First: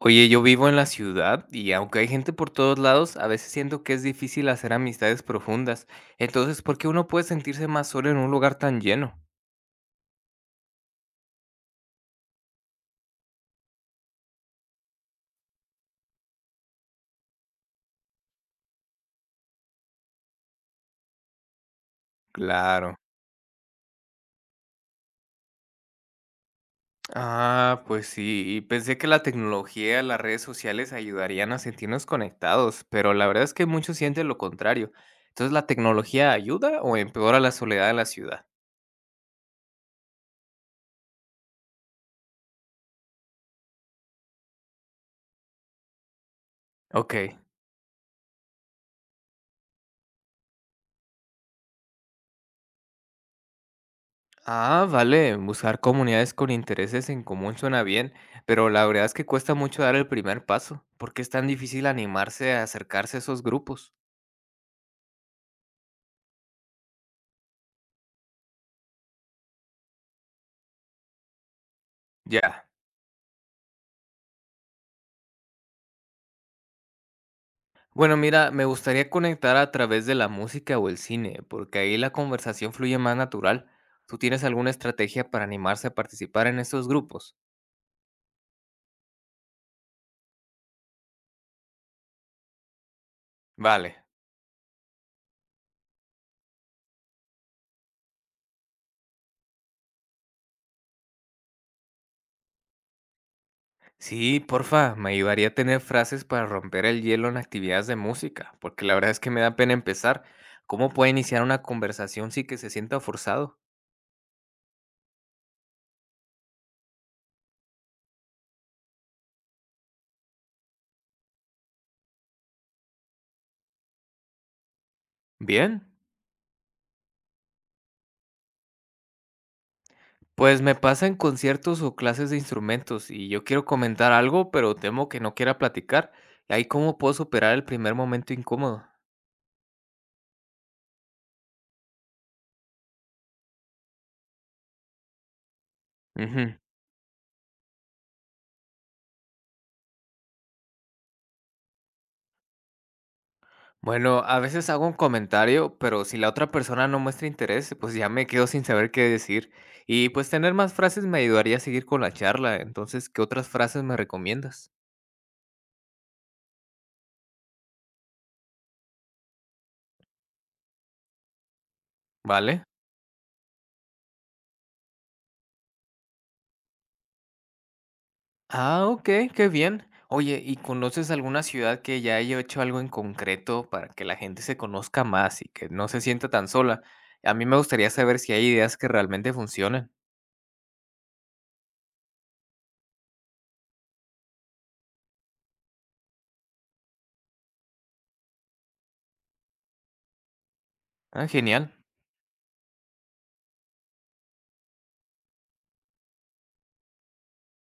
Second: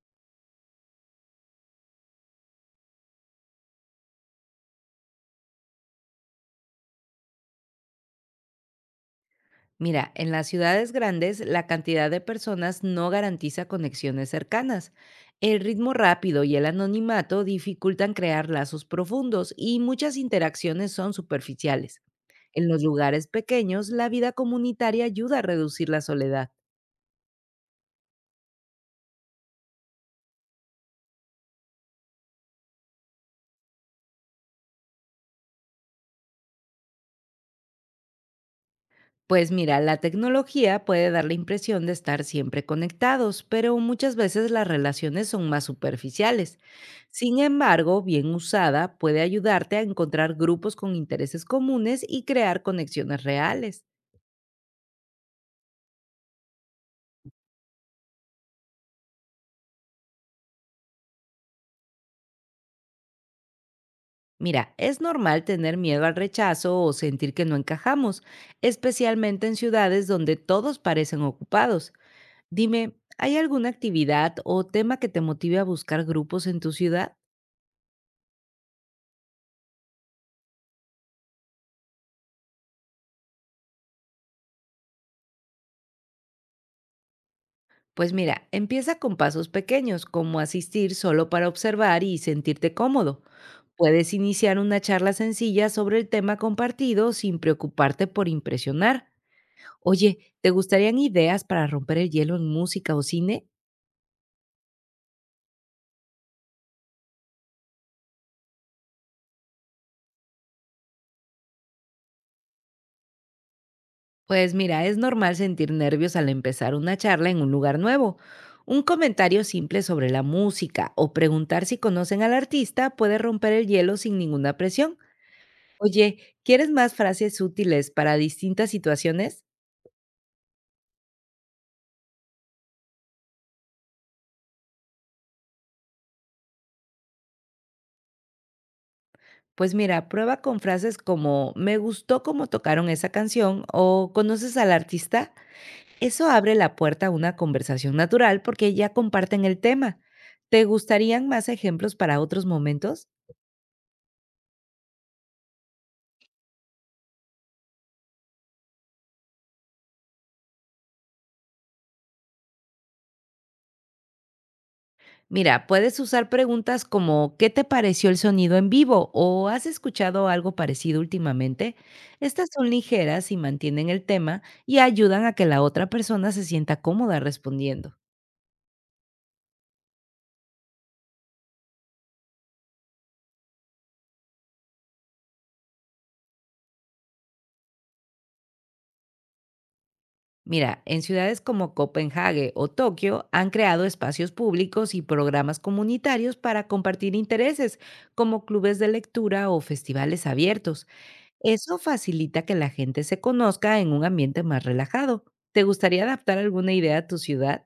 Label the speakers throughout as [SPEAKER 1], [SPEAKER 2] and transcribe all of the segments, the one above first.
[SPEAKER 1] Oye, yo vivo en la ciudad y aunque hay gente por todos lados, a veces siento que es difícil hacer amistades profundas. Entonces, ¿por qué uno puede sentirse más solo en un lugar tan lleno?
[SPEAKER 2] Mira, en las ciudades grandes la cantidad de personas no garantiza conexiones cercanas. El ritmo rápido y el anonimato dificultan crear lazos profundos y muchas interacciones son superficiales. En los
[SPEAKER 1] Claro.
[SPEAKER 2] lugares pequeños, la vida comunitaria ayuda a reducir la soledad.
[SPEAKER 1] Ah, pues sí, y pensé que la tecnología, las redes sociales ayudarían a sentirnos conectados, pero la verdad es que muchos sienten lo contrario. Entonces, ¿la tecnología ayuda o empeora la soledad de la ciudad?
[SPEAKER 2] Pues mira, la tecnología puede dar la impresión de estar siempre conectados, pero muchas veces las relaciones son más superficiales.
[SPEAKER 1] Ok.
[SPEAKER 2] Sin embargo, bien usada, puede ayudarte a encontrar grupos con intereses comunes y crear conexiones reales.
[SPEAKER 1] Ah, vale, buscar comunidades con intereses en común suena bien, pero la verdad es que cuesta mucho dar el primer paso. ¿Por qué es tan difícil animarse a acercarse a esos grupos?
[SPEAKER 2] Mira, es normal tener miedo al rechazo o sentir que no encajamos, especialmente en ciudades donde todos parecen ocupados.
[SPEAKER 1] Ya.
[SPEAKER 2] Dime, ¿hay alguna actividad o tema que te motive a buscar grupos en tu ciudad?
[SPEAKER 1] Bueno, mira, me gustaría conectar a través de la música o el cine, porque ahí la conversación fluye más natural. ¿Tú tienes alguna estrategia para animarse a participar en esos grupos?
[SPEAKER 2] Pues mira, empieza con pasos pequeños, como asistir solo para observar y sentirte cómodo.
[SPEAKER 1] Vale.
[SPEAKER 2] Puedes iniciar una charla sencilla sobre el tema compartido sin preocuparte por impresionar. Oye, ¿te gustarían ideas para romper el hielo en música o cine?
[SPEAKER 1] Sí, porfa, me ayudaría a tener frases para romper el hielo en actividades de música, porque la verdad es que me da pena empezar. ¿Cómo puedo iniciar una conversación sin que se sienta forzado?
[SPEAKER 2] Pues mira, es normal sentir nervios al empezar una charla en un lugar nuevo. Un comentario simple sobre la música o preguntar si conocen al artista puede romper el hielo sin ninguna presión.
[SPEAKER 1] Bien,
[SPEAKER 2] Oye, ¿quieres más frases útiles para distintas situaciones?
[SPEAKER 1] pues me pasa en conciertos o clases de instrumentos y yo quiero comentar algo, pero temo que no quiera platicar. ¿Y ahí cómo puedo superar el primer momento incómodo?
[SPEAKER 2] Pues mira, prueba con frases como me gustó cómo tocaron esa canción o ¿conoces al artista? Eso abre
[SPEAKER 1] Ujú.
[SPEAKER 2] la puerta a una conversación natural porque ya comparten el tema. ¿Te gustarían más ejemplos para otros momentos?
[SPEAKER 1] Bueno, a veces hago un comentario, pero si la otra persona no muestra interés, pues ya me quedo sin saber qué decir. Y pues tener más frases me ayudaría a seguir con la charla. Entonces, ¿qué otras frases me recomiendas?
[SPEAKER 2] Mira, puedes usar preguntas como ¿qué te pareció el sonido en vivo? O ¿has escuchado algo parecido últimamente? Estas
[SPEAKER 1] ¿Vale?
[SPEAKER 2] son ligeras y mantienen el tema y ayudan a que la otra persona se sienta cómoda respondiendo.
[SPEAKER 1] Ah, ok, qué bien. Oye, ¿y conoces alguna ciudad que ya haya hecho algo en concreto para que la gente se conozca más y que no se sienta tan sola? A mí me gustaría saber si hay ideas que realmente funcionen.
[SPEAKER 2] Mira, en ciudades como Copenhague o Tokio han creado espacios públicos y programas comunitarios para compartir intereses, como clubes de lectura o festivales abiertos.
[SPEAKER 1] Ah, genial.
[SPEAKER 2] Eso facilita que la gente se conozca en un ambiente más relajado. ¿Te gustaría adaptar alguna idea a tu ciudad?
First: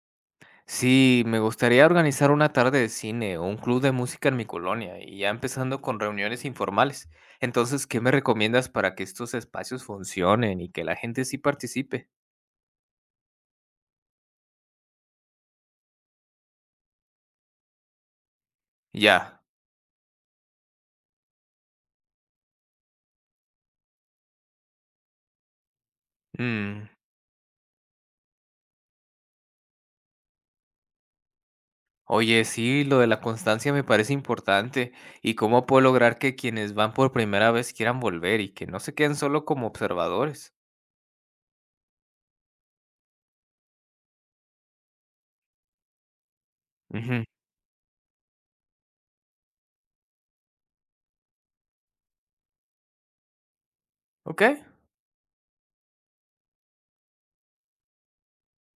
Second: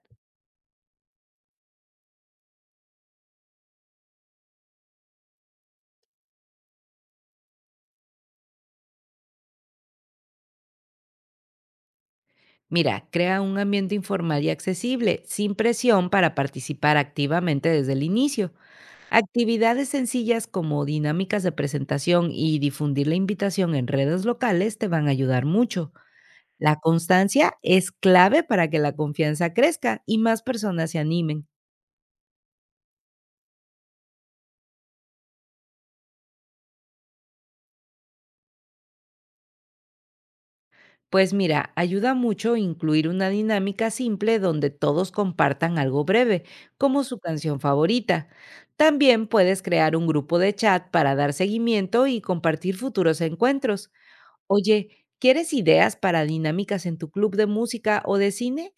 [SPEAKER 1] Sí, me gustaría organizar una tarde de cine o un club de música en mi colonia y ya empezando con reuniones informales. Entonces, ¿qué me recomiendas para que estos espacios funcionen y que la gente sí participe?
[SPEAKER 2] Mira, crea un ambiente informal y accesible, sin presión para participar activamente desde el inicio.
[SPEAKER 1] Ya.
[SPEAKER 2] Actividades sencillas como dinámicas de presentación y difundir la invitación en redes locales te van a ayudar mucho. La
[SPEAKER 1] Mm.
[SPEAKER 2] constancia es clave para que la confianza crezca y más personas se animen.
[SPEAKER 1] Oye, sí, lo de la constancia me parece importante. ¿Y cómo puedo lograr que quienes van por primera vez quieran volver y que no se queden solo como observadores?
[SPEAKER 2] Pues mira, ayuda mucho incluir una dinámica simple donde todos compartan algo breve, como su
[SPEAKER 1] Ujú.
[SPEAKER 2] canción favorita. También puedes crear un grupo de chat para dar seguimiento y compartir futuros encuentros.
[SPEAKER 1] Ok.
[SPEAKER 2] Oye, ¿quieres ideas para dinámicas en tu club de música o de cine?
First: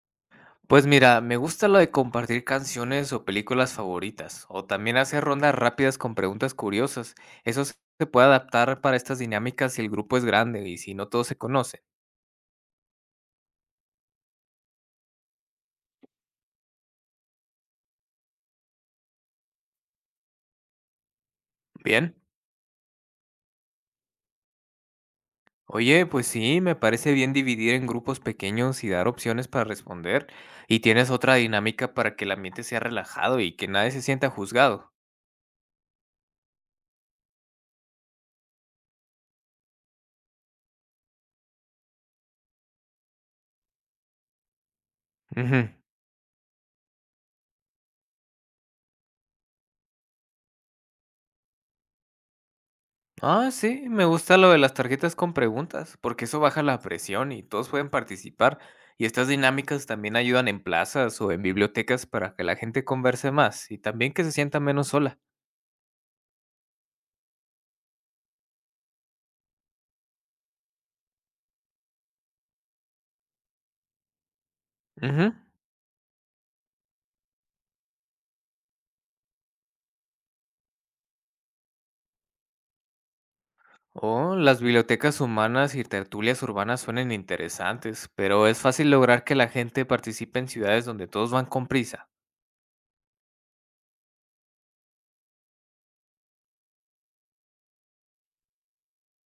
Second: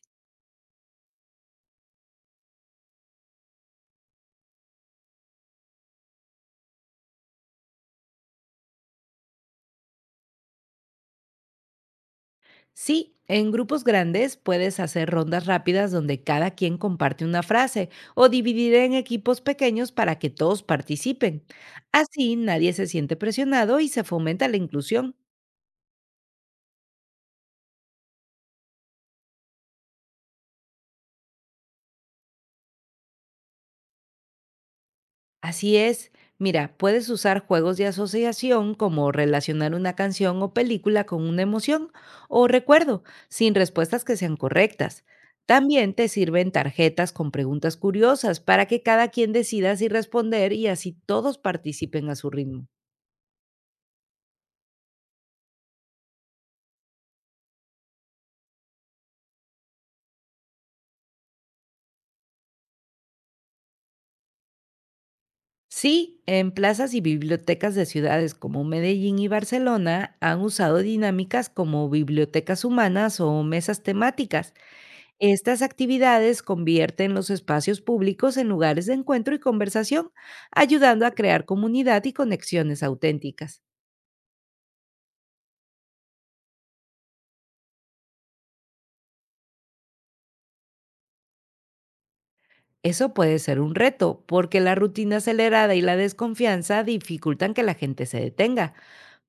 [SPEAKER 1] Pues mira, me gusta lo de compartir canciones o películas favoritas, o también hacer rondas rápidas con preguntas curiosas. Eso se puede adaptar para estas dinámicas si el grupo es grande y si no todos se conocen.
[SPEAKER 2] Sí, en grupos grandes puedes hacer rondas rápidas donde cada quien comparte una frase o dividir en equipos pequeños para que todos participen.
[SPEAKER 1] Bien.
[SPEAKER 2] Así nadie se siente presionado y se fomenta la inclusión.
[SPEAKER 1] Oye, pues sí, me parece bien dividir en grupos pequeños y dar opciones para responder. Y tienes otra dinámica para que el ambiente sea relajado y que nadie se sienta juzgado.
[SPEAKER 2] Así es. Mira, puedes usar juegos de asociación como relacionar una canción o película con una emoción o recuerdo, sin respuestas que sean correctas.
[SPEAKER 1] Ujú.
[SPEAKER 2] También te sirven tarjetas con preguntas curiosas para que cada quien decida si responder y así todos participen a su ritmo.
[SPEAKER 1] Ah, sí, me gusta lo de las tarjetas con preguntas, porque eso baja la presión y todos pueden participar. Y estas dinámicas también ayudan en plazas o en bibliotecas para que la gente converse más y también que se sienta menos sola.
[SPEAKER 2] Sí, en plazas y bibliotecas de ciudades como Medellín y Barcelona han usado dinámicas como bibliotecas humanas o mesas temáticas.
[SPEAKER 1] Ujú.
[SPEAKER 2] Estas actividades convierten los espacios públicos en lugares de encuentro y conversación, ayudando a crear comunidad y conexiones auténticas.
[SPEAKER 1] Oh, las bibliotecas humanas y tertulias urbanas suenan interesantes, pero es fácil lograr que la gente participe en ciudades donde todos van con prisa.
[SPEAKER 2] Eso puede ser un reto, porque la rutina acelerada y la desconfianza dificultan que la gente se detenga,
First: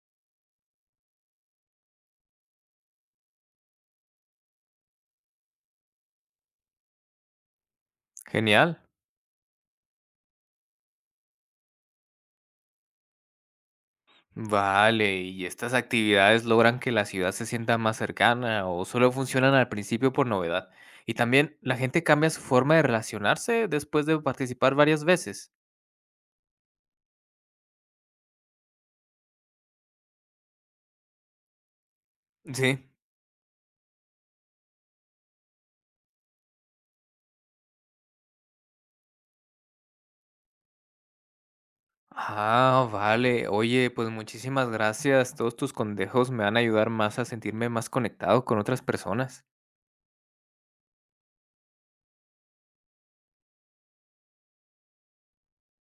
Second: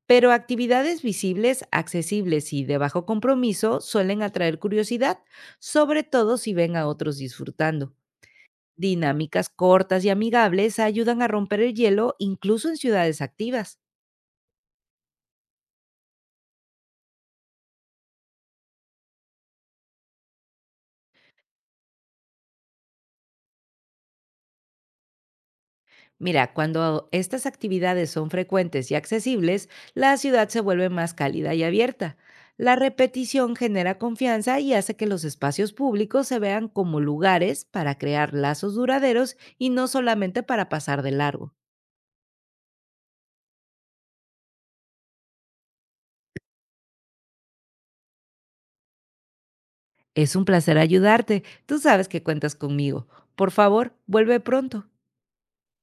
[SPEAKER 2] pero actividades visibles, accesibles y de bajo compromiso suelen atraer curiosidad, sobre todo si ven a otros disfrutando.
[SPEAKER 1] Genial.
[SPEAKER 2] Dinámicas cortas y amigables ayudan a romper el hielo incluso en ciudades activas.
[SPEAKER 1] Vale, ¿y estas actividades logran que la ciudad se sienta más cercana o solo funcionan al principio por novedad? Y también, ¿la gente cambia su forma de relacionarse después de participar varias veces?
[SPEAKER 2] Mira, cuando estas actividades son frecuentes y accesibles, la ciudad se vuelve más cálida y abierta. La
[SPEAKER 1] Sí.
[SPEAKER 2] repetición genera confianza y hace que los espacios públicos se vean como lugares para crear lazos duraderos y no solamente para pasar de largo.
[SPEAKER 1] Ah, vale. Oye, pues muchísimas gracias. Todos tus consejos me van a ayudar más a sentirme más conectado con otras personas.
[SPEAKER 2] Es un placer ayudarte. Tú sabes que cuentas conmigo. Por favor, vuelve pronto.